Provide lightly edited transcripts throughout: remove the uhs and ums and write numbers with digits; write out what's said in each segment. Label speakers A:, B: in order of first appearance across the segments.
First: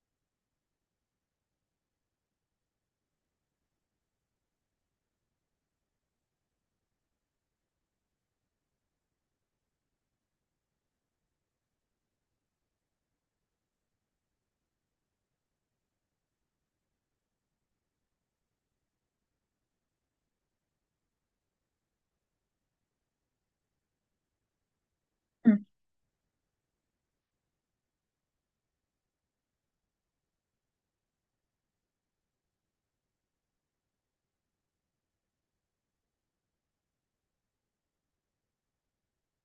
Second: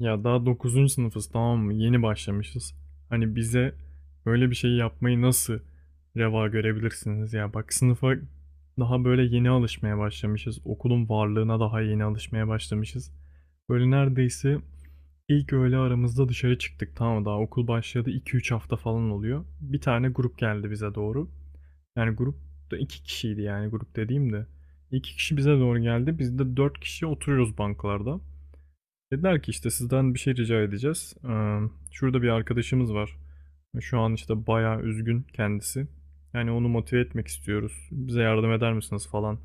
A: Ya daha dokuzuncu sınıfız tamam mı? Yeni başlamışız. Hani bize böyle bir şey yapmayı nasıl reva görebilirsiniz ya? Bak sınıfa daha böyle yeni alışmaya başlamışız. Okulun varlığına daha yeni alışmaya başlamışız. Böyle neredeyse ilk öğle aramızda dışarı çıktık tamam mı? Daha okul başladı 2-3 hafta falan oluyor. Bir tane grup geldi bize doğru. Yani grupta iki kişiydi yani grup dediğim de. İki kişi bize
B: Hı.
A: doğru geldi. Biz de dört kişi oturuyoruz bankalarda. Dediler ki işte sizden bir şey rica edeceğiz. Şurada bir arkadaşımız var. Şu an işte bayağı üzgün kendisi. Yani onu motive etmek istiyoruz. Bize yardım eder misiniz falan.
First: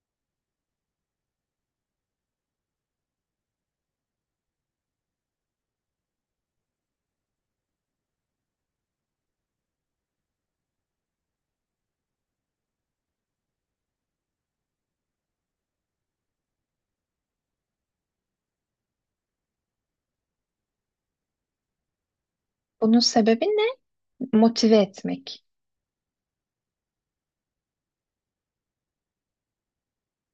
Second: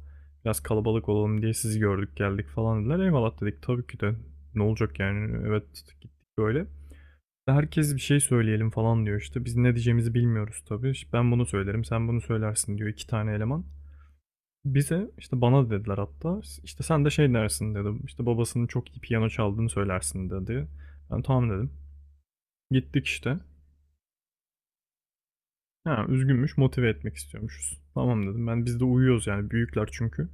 A: Biraz kalabalık olalım diye sizi gördük geldik falan dediler. Eyvallah dedik tabii ki de. Ne olacak yani evet gittik böyle. Herkes bir şey söyleyelim falan diyor işte. Biz ne diyeceğimizi bilmiyoruz tabii. İşte ben bunu söylerim sen bunu söylersin diyor iki tane eleman. Bize, işte bana dediler hatta, işte, "Sen de şey dersin" dedim işte, "Babasının çok iyi piyano çaldığını söylersin" dedi. Ben "Tamam" dedim.
B: Bunun
A: Gittik işte.
B: sebebi ne? Motive etmek.
A: Ha, üzgünmüş, motive etmek istiyormuşuz. "Tamam" dedim. Ben biz de uyuyoruz yani büyükler çünkü.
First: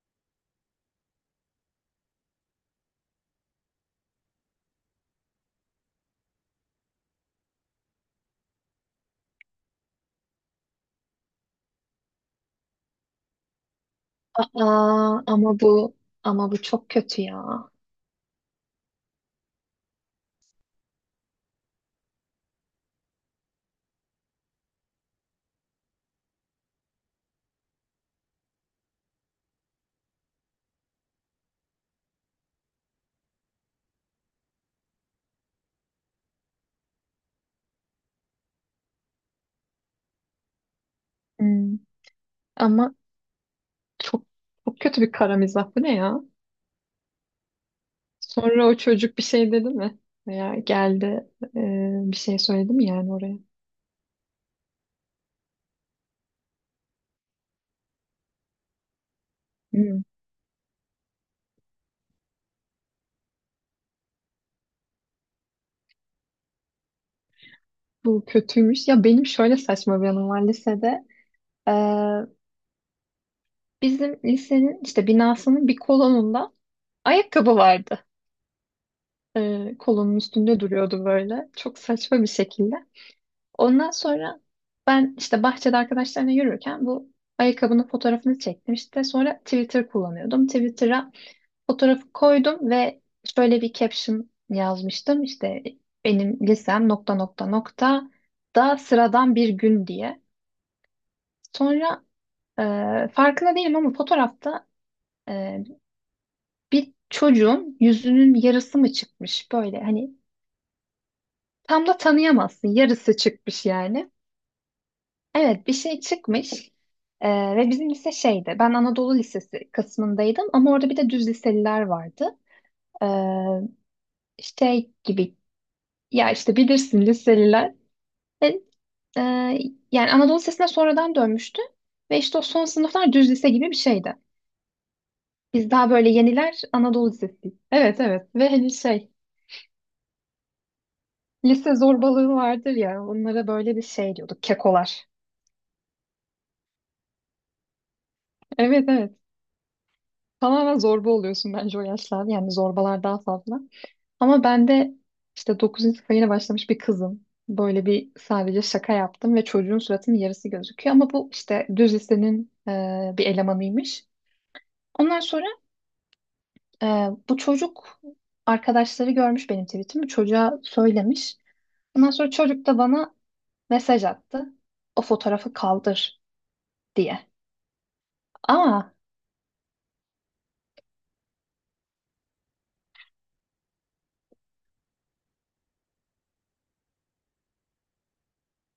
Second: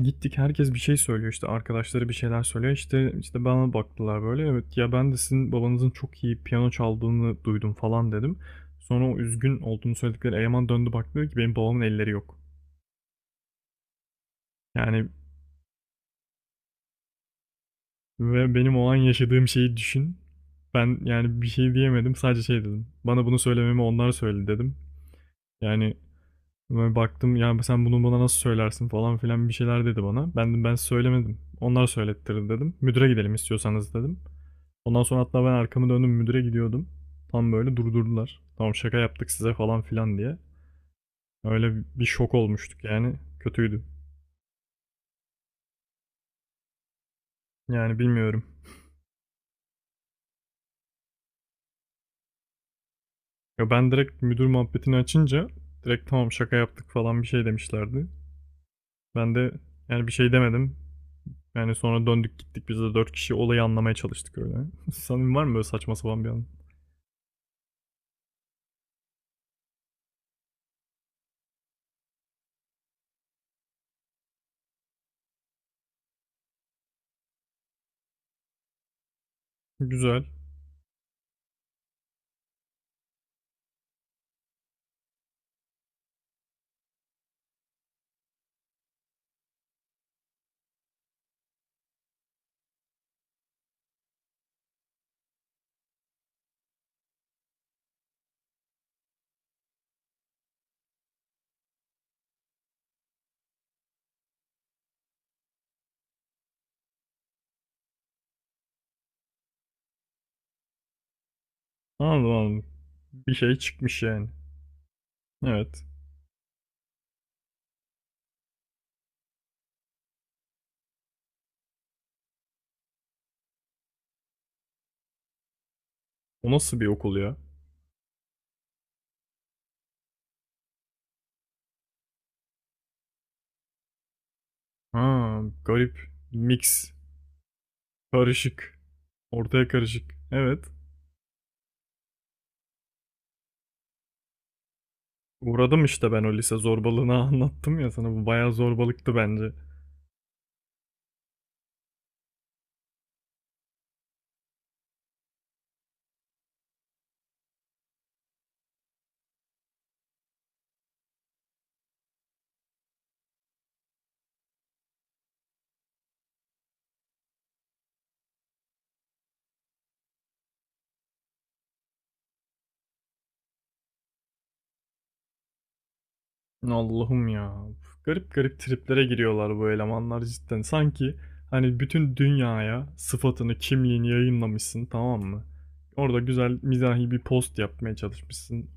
A: Gittik herkes bir şey söylüyor, işte, arkadaşları bir şeyler söylüyor. İşte işte bana baktılar böyle, "Evet, ya ben de sizin babanızın çok iyi piyano çaldığını duydum" falan dedim. Sonra o üzgün olduğunu söyledikleri eleman döndü baktı ki, "Benim babamın elleri yok." Yani
B: Aa, ama bu çok kötü ya.
A: ve benim o an yaşadığım şeyi düşün. Ben yani bir şey diyemedim. Sadece şey dedim. Bana bunu söylememi onlar söyledi dedim. Yani ben baktım ya sen bunu bana nasıl söylersin falan filan bir şeyler dedi bana. Ben de ben söylemedim. Onlar söylettirdi dedim. Müdüre gidelim istiyorsanız dedim. Ondan sonra hatta ben arkamı döndüm müdüre gidiyordum. Tam böyle durdurdular. Tamam şaka yaptık size falan filan diye.
B: Hmm.
A: Öyle bir şok olmuştuk
B: Ama
A: yani. Kötüydü.
B: çok çok kötü bir kara mizah. Bu ne ya?
A: Yani bilmiyorum.
B: Sonra o çocuk bir şey dedi mi? Veya geldi, e, bir şey söyledi mi yani oraya?
A: Ya ben direkt müdür muhabbetini açınca direkt tamam şaka yaptık falan bir şey demişlerdi. Ben de
B: Hmm.
A: yani bir şey demedim. Yani sonra döndük gittik biz de dört kişi olayı anlamaya çalıştık öyle. Sanırım var mı böyle saçma sapan bir an?
B: Bu kötüymüş. Ya benim şöyle saçma bir anım var lisede. E, Bizim lisenin işte binasının bir kolonunda ayakkabı vardı. Kolonun
A: Güzel.
B: üstünde duruyordu böyle. Çok saçma bir şekilde. Ondan sonra ben işte bahçede arkadaşlarla yürürken bu ayakkabının fotoğrafını çektim. İşte sonra Twitter kullanıyordum. Twitter'a fotoğrafı koydum ve şöyle bir caption yazmıştım. İşte benim lisem nokta nokta nokta da sıradan bir gün diye. Sonra e, farkında değilim ama fotoğrafta e, bir çocuğun yüzünün yarısı mı çıkmış böyle, hani tam da
A: Anladım, anladım.
B: tanıyamazsın, yarısı
A: Bir şey
B: çıkmış
A: çıkmış
B: yani.
A: yani.
B: Evet, bir
A: Evet.
B: şey çıkmış. Ve bizim lise şeydi, ben Anadolu Lisesi kısmındaydım ama orada bir de düz liseliler vardı, ee, şey gibi, ya
A: O
B: işte
A: nasıl bir
B: bilirsin
A: okul ya?
B: liseliler. Ve, e, yani Anadolu Lisesi'ne sonradan dönmüştü ve işte o son sınıflar düz lise gibi bir şeydi,
A: Ha,
B: biz daha
A: garip.
B: böyle yeniler
A: Mix.
B: Anadolu Lisesi, evet evet, ve hani
A: Karışık.
B: şey,
A: Ortaya karışık. Evet.
B: lise zorbalığı vardır ya, onlara böyle bir şey diyorduk, kekolar.
A: Uğradım işte ben o lise zorbalığına anlattım ya sana. Bu bayağı
B: Evet evet,
A: zorbalıktı bence.
B: tamamen zorba oluyorsun bence o yaşlarda, yani zorbalar daha fazla. Ama ben de işte dokuzuncu sınıfa yeni başlamış bir kızım. Böyle bir sadece şaka yaptım ve çocuğun suratının yarısı gözüküyor. Ama bu işte düz lisenin bir elemanıymış. Ondan sonra e, bu çocuk, arkadaşları görmüş benim tweetimi. Çocuğa söylemiş. Ondan sonra çocuk da bana mesaj attı. O fotoğrafı kaldır diye.
A: Allah'ım ya. Garip garip
B: Ama
A: triplere giriyorlar bu elemanlar cidden. Sanki hani bütün dünyaya sıfatını, kimliğini yayınlamışsın tamam mı? Orada güzel mizahi bir post yapmaya çalışmışsın.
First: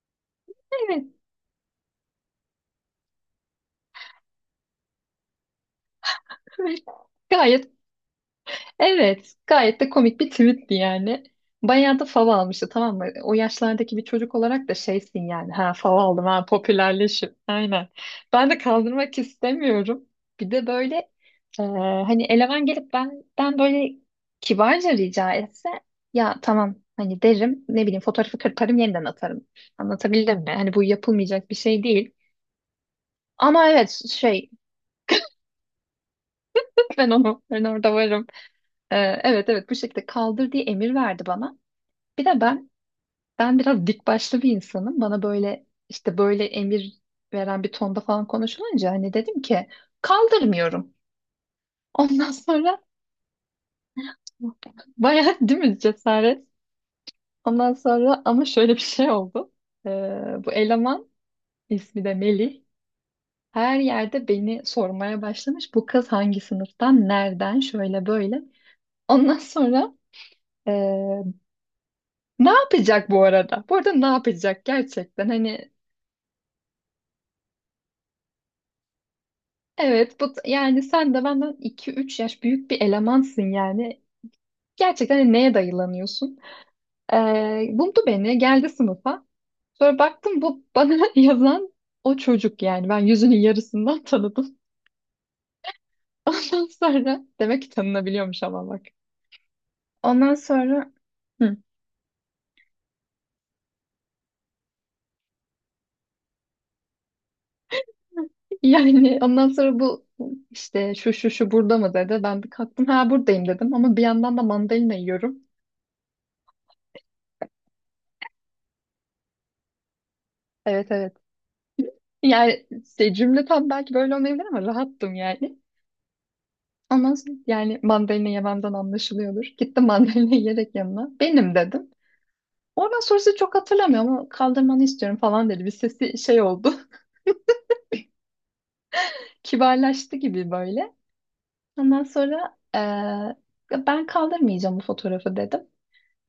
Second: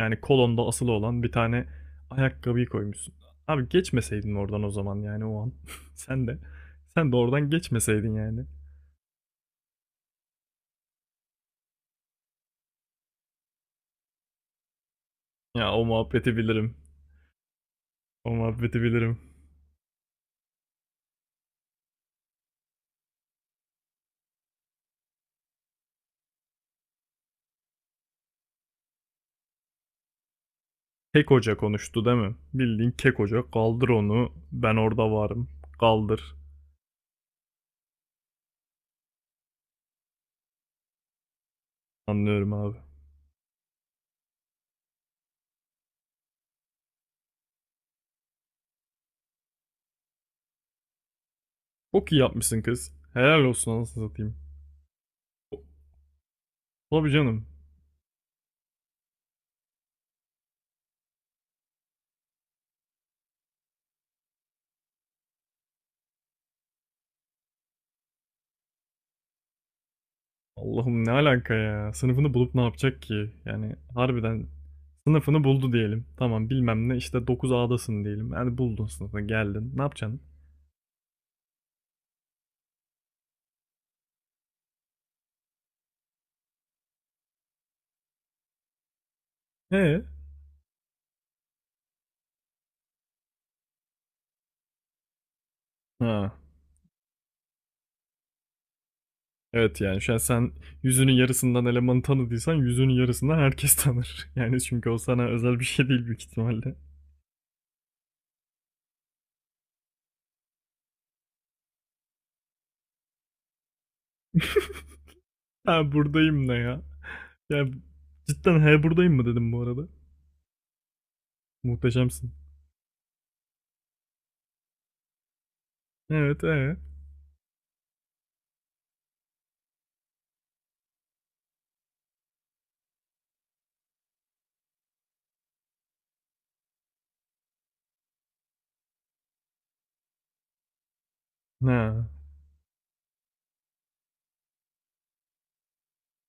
A: Yani kolonda asılı
B: evet,
A: olan bir tane ayakkabıyı koymuşsun. Abi geçmeseydin oradan o zaman yani o an. Sen de. Sen de oradan
B: gayet.
A: geçmeseydin yani.
B: Evet, gayet de komik bir tweetti yani. Bayağı da fav almıştı tamam mı? O yaşlardaki bir çocuk olarak da şeysin yani.
A: Ya
B: Ha
A: o
B: fav aldım,
A: muhabbeti
B: ha
A: bilirim.
B: popülerleşim. Aynen.
A: O
B: Ben de
A: muhabbeti bilirim.
B: kaldırmak istemiyorum. Bir de böyle e, hani eleman gelip benden böyle kibarca rica etse, ya tamam hani derim, ne bileyim, fotoğrafı kırparım yeniden atarım. Anlatabildim mi? Hani bu
A: Kek
B: yapılmayacak bir
A: Hoca
B: şey
A: konuştu
B: değil.
A: değil mi? Bildiğin Kek Hoca
B: Ama
A: kaldır
B: evet
A: onu
B: şey,
A: ben orada varım. Kaldır.
B: ben orada varım. E, evet evet, bu şekilde kaldır diye emir verdi bana. Bir de
A: Anlıyorum
B: ben
A: abi.
B: Ben biraz dik başlı bir insanım. Bana böyle işte böyle emir veren bir tonda falan konuşulunca hani dedim ki kaldırmıyorum.
A: Çok iyi
B: Ondan
A: yapmışsın
B: sonra,
A: kız. Helal olsun anasını satayım.
B: bayağı değil mi cesaret?
A: Tabii canım.
B: Ondan sonra ama şöyle bir şey oldu. Ee, Bu eleman, ismi de Melih. Her yerde beni sormaya başlamış. Bu kız hangi sınıftan, nereden, şöyle böyle. Ondan sonra ee,
A: Allah'ım ne alaka ya. Sınıfını
B: ne
A: bulup ne yapacak
B: yapacak bu
A: ki?
B: arada?
A: Yani
B: Bu arada ne
A: harbiden
B: yapacak gerçekten?
A: sınıfını
B: Hani.
A: buldu diyelim. Tamam bilmem ne işte dokuz adasın diyelim. Yani buldun sınıfını geldin. Ne yapacaksın?
B: Evet, bu yani sen de benden iki üç yaş büyük bir elemansın yani. Gerçekten hani neye dayılanıyorsun? Buldu beni, geldi sınıfa. Sonra
A: Ee?
B: baktım bu bana yazan o çocuk yani. Ben yüzünün yarısından tanıdım.
A: Ha.
B: Ondan sonra demek ki tanınabiliyormuş ama bak.
A: Evet yani şu an
B: Ondan
A: sen
B: sonra.
A: yüzünün
B: Hı.
A: yarısından elemanı tanıdıysan yüzünün yarısından herkes tanır. Yani çünkü o sana özel bir şey değil büyük ihtimalle.
B: Yani ondan sonra bu işte şu şu şu burada mı dedi. Ben bir kalktım, ha buradayım dedim ama bir yandan da mandalina yiyorum.
A: Ha buradayım ne ya? Ya cidden he buradayım mı dedim bu arada.
B: Evet evet.
A: Muhteşemsin.
B: Yani işte cümle tam belki böyle olmayabilir ama rahattım yani.
A: Evet ee?
B: Ama yani mandalina yememden anlaşılıyordur. Gittim mandalina yiyerek yanına. Benim dedim. Oradan sonrası çok hatırlamıyorum ama kaldırmanı istiyorum falan dedi. Bir sesi şey oldu. Kibarlaştı gibi böyle. Ondan
A: Ne?
B: sonra ben kaldırmayacağım bu fotoğrafı dedim.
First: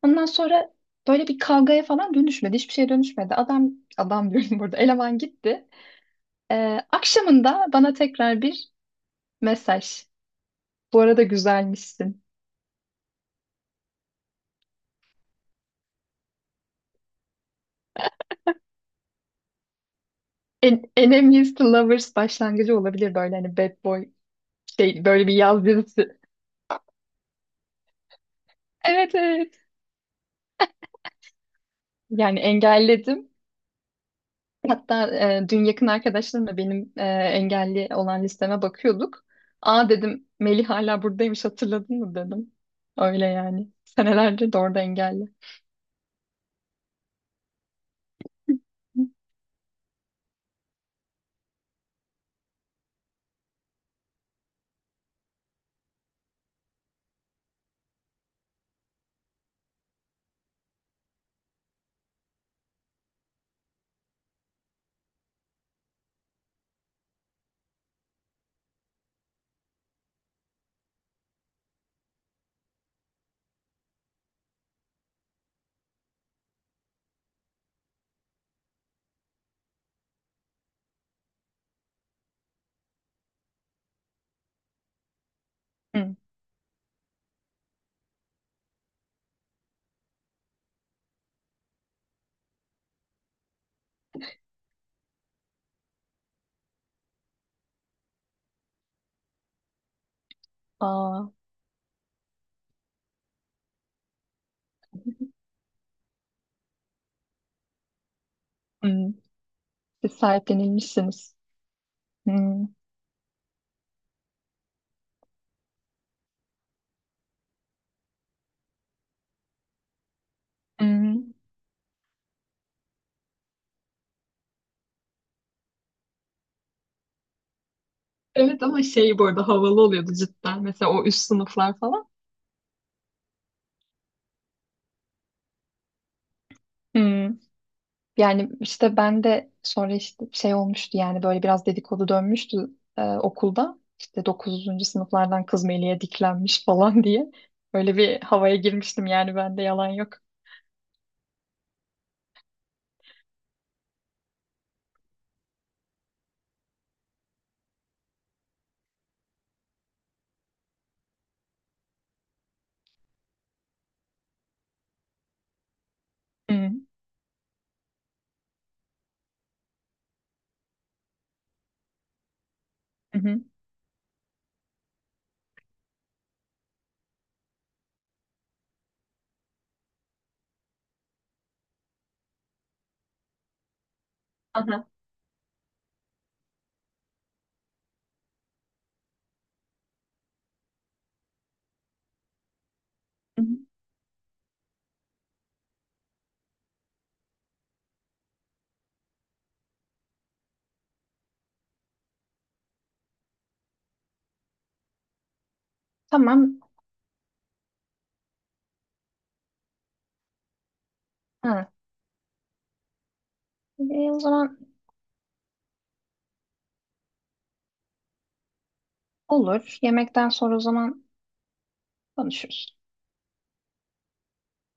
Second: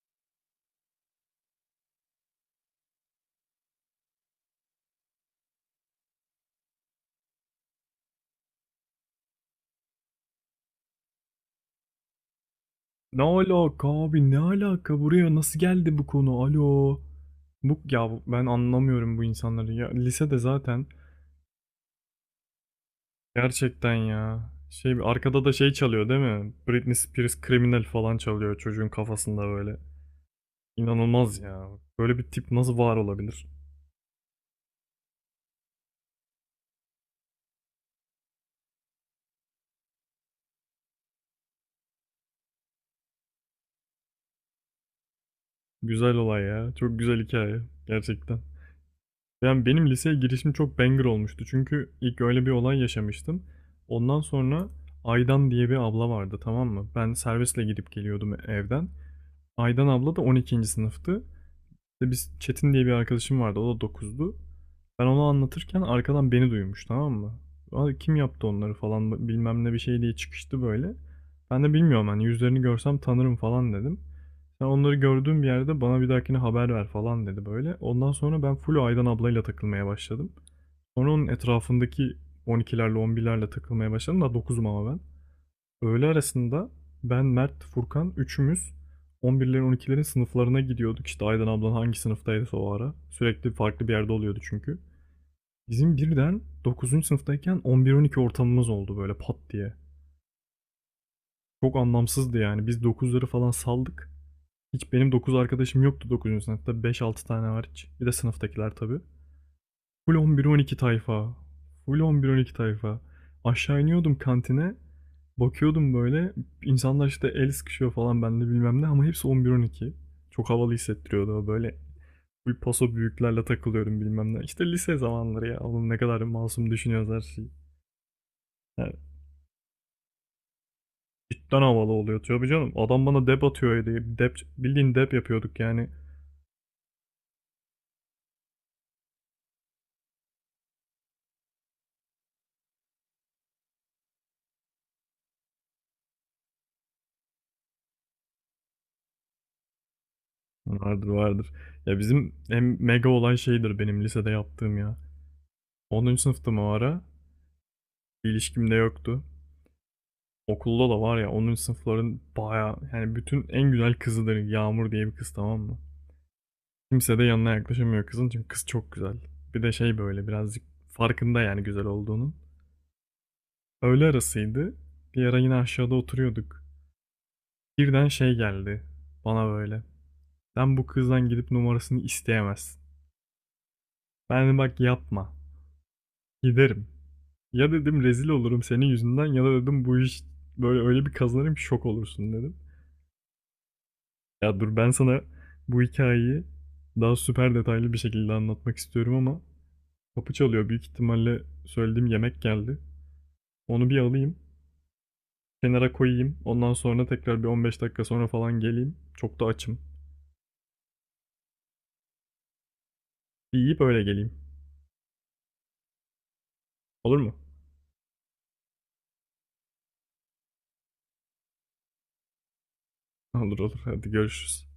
B: Ondan sonra böyle bir kavgaya falan dönüşmedi. Hiçbir şeye dönüşmedi. Adam, adam diyorum burada. Eleman gitti. Akşamında bana tekrar bir mesaj. Bu arada güzelmişsin.
A: Ne alaka abi ne alaka buraya nasıl geldi bu konu alo. Ben anlamıyorum bu insanları ya lisede zaten
B: Enemies to Lovers başlangıcı olabilir, böyle hani bad
A: gerçekten
B: boy
A: ya şey
B: şey, böyle bir
A: arkada da
B: yaz
A: şey çalıyor
B: dizisi.
A: değil mi? Britney Spears Criminal falan çalıyor çocuğun
B: Evet
A: kafasında
B: evet.
A: böyle. İnanılmaz ya. Böyle bir
B: Yani
A: tip nasıl var
B: engelledim.
A: olabilir?
B: Hatta dün yakın arkadaşlarımla benim engelli olan listeme bakıyorduk. Aa dedim, Melih hala buradaymış, hatırladın mı dedim. Öyle yani. Senelerdir de orada engelli.
A: Güzel olay ya. Çok güzel hikaye gerçekten. Yani benim liseye girişim çok banger olmuştu. Çünkü ilk öyle bir olay yaşamıştım. Ondan sonra Aydan diye bir abla vardı tamam mı? Ben servisle gidip geliyordum evden. Aydan abla da 12. sınıftı. İşte biz Çetin diye bir arkadaşım vardı. O da dokuzdu. Ben onu anlatırken arkadan beni duymuş tamam mı? Abi kim yaptı onları falan bilmem ne bir şey diye çıkıştı böyle. Ben de bilmiyorum hani yüzlerini görsem tanırım falan dedim. Sen onları gördüğüm bir yerde bana bir dahakine haber ver falan dedi böyle. Ondan sonra ben full Aydan ablayla takılmaya başladım. Sonra onun etrafındaki 12'lerle 11'lerle takılmaya başladım. Da dokuzum ama ben. Öğle
B: Hı.
A: arasında ben, Mert, Furkan üçümüz 11'lerin 12'lerin sınıflarına gidiyorduk. İşte Aydan ablan hangi sınıftaydı o ara. Sürekli farklı bir yerde oluyordu çünkü. Bizim birden dokuzuncu sınıftayken 11-12 ortamımız oldu böyle pat diye.
B: Aa,
A: Çok anlamsızdı yani. Biz dokuzları falan saldık. Hiç benim 9 arkadaşım yoktu dokuzuncu sınıfta. Beş altı tane hariç. Bir de sınıftakiler tabii.
B: hı. Siz
A: Full 11-12
B: sahiplenilmişsiniz.
A: tayfa. Full
B: Hı.
A: 11-12 tayfa. Aşağı iniyordum kantine. Bakıyordum böyle. İnsanlar işte el sıkışıyor falan bende bilmem ne ama hepsi 11-12. Çok havalı
B: Hı.
A: hissettiriyordu o böyle. Full paso büyüklerle takılıyorum bilmem ne. İşte lise zamanları ya. Oğlum ne kadar masum düşünüyoruz her şeyi.
B: Evet ama
A: Yani
B: şey, bu arada havalı oluyordu cidden. Mesela o üst
A: cidden
B: sınıflar
A: havalı
B: falan.
A: oluyor tabii canım. Adam bana dep atıyor diye. Dep, bildiğin dep yapıyorduk yani.
B: Hı. Yani işte ben de sonra işte şey olmuştu yani, böyle biraz dedikodu dönmüştü okulda. İşte dokuzuncu sınıflardan kız Melih'e diklenmiş falan diye. Öyle bir havaya girmiştim yani, bende yalan yok.
A: Vardır vardır. Ya bizim en mega olan şeydir benim lisede yaptığım ya. 10. sınıftım o ara. Bir ilişkim de yoktu. Okulda da var ya 10. sınıfların baya yani bütün en güzel kızıdır Yağmur diye bir kız tamam mı?
B: Hı hı.
A: Kimse de yanına yaklaşamıyor kızın çünkü kız çok güzel. Bir de şey böyle birazcık farkında yani güzel olduğunun.
B: Hı.
A: Öğle arasıydı. Bir ara yine aşağıda oturuyorduk. Birden şey geldi bana böyle. Sen bu kızdan gidip numarasını isteyemezsin. Ben dedim bak
B: Aha.
A: yapma. Giderim. Ya dedim rezil olurum senin yüzünden ya da dedim bu iş böyle öyle bir kazanırım şok olursun dedim.
B: Hı hı.
A: Ya dur ben sana bu hikayeyi daha süper detaylı bir şekilde anlatmak istiyorum ama kapı çalıyor. Büyük ihtimalle söylediğim yemek geldi. Onu bir alayım, kenara koyayım.
B: Tamam.
A: Ondan sonra tekrar bir 15 dakika sonra falan geleyim. Çok da açım.
B: Ha.
A: Bir yiyip
B: E,
A: öyle
B: O
A: geleyim.
B: zaman
A: Olur mu?
B: olur. Yemekten sonra o zaman konuşuruz.
A: Olur olur. Hadi görüşürüz.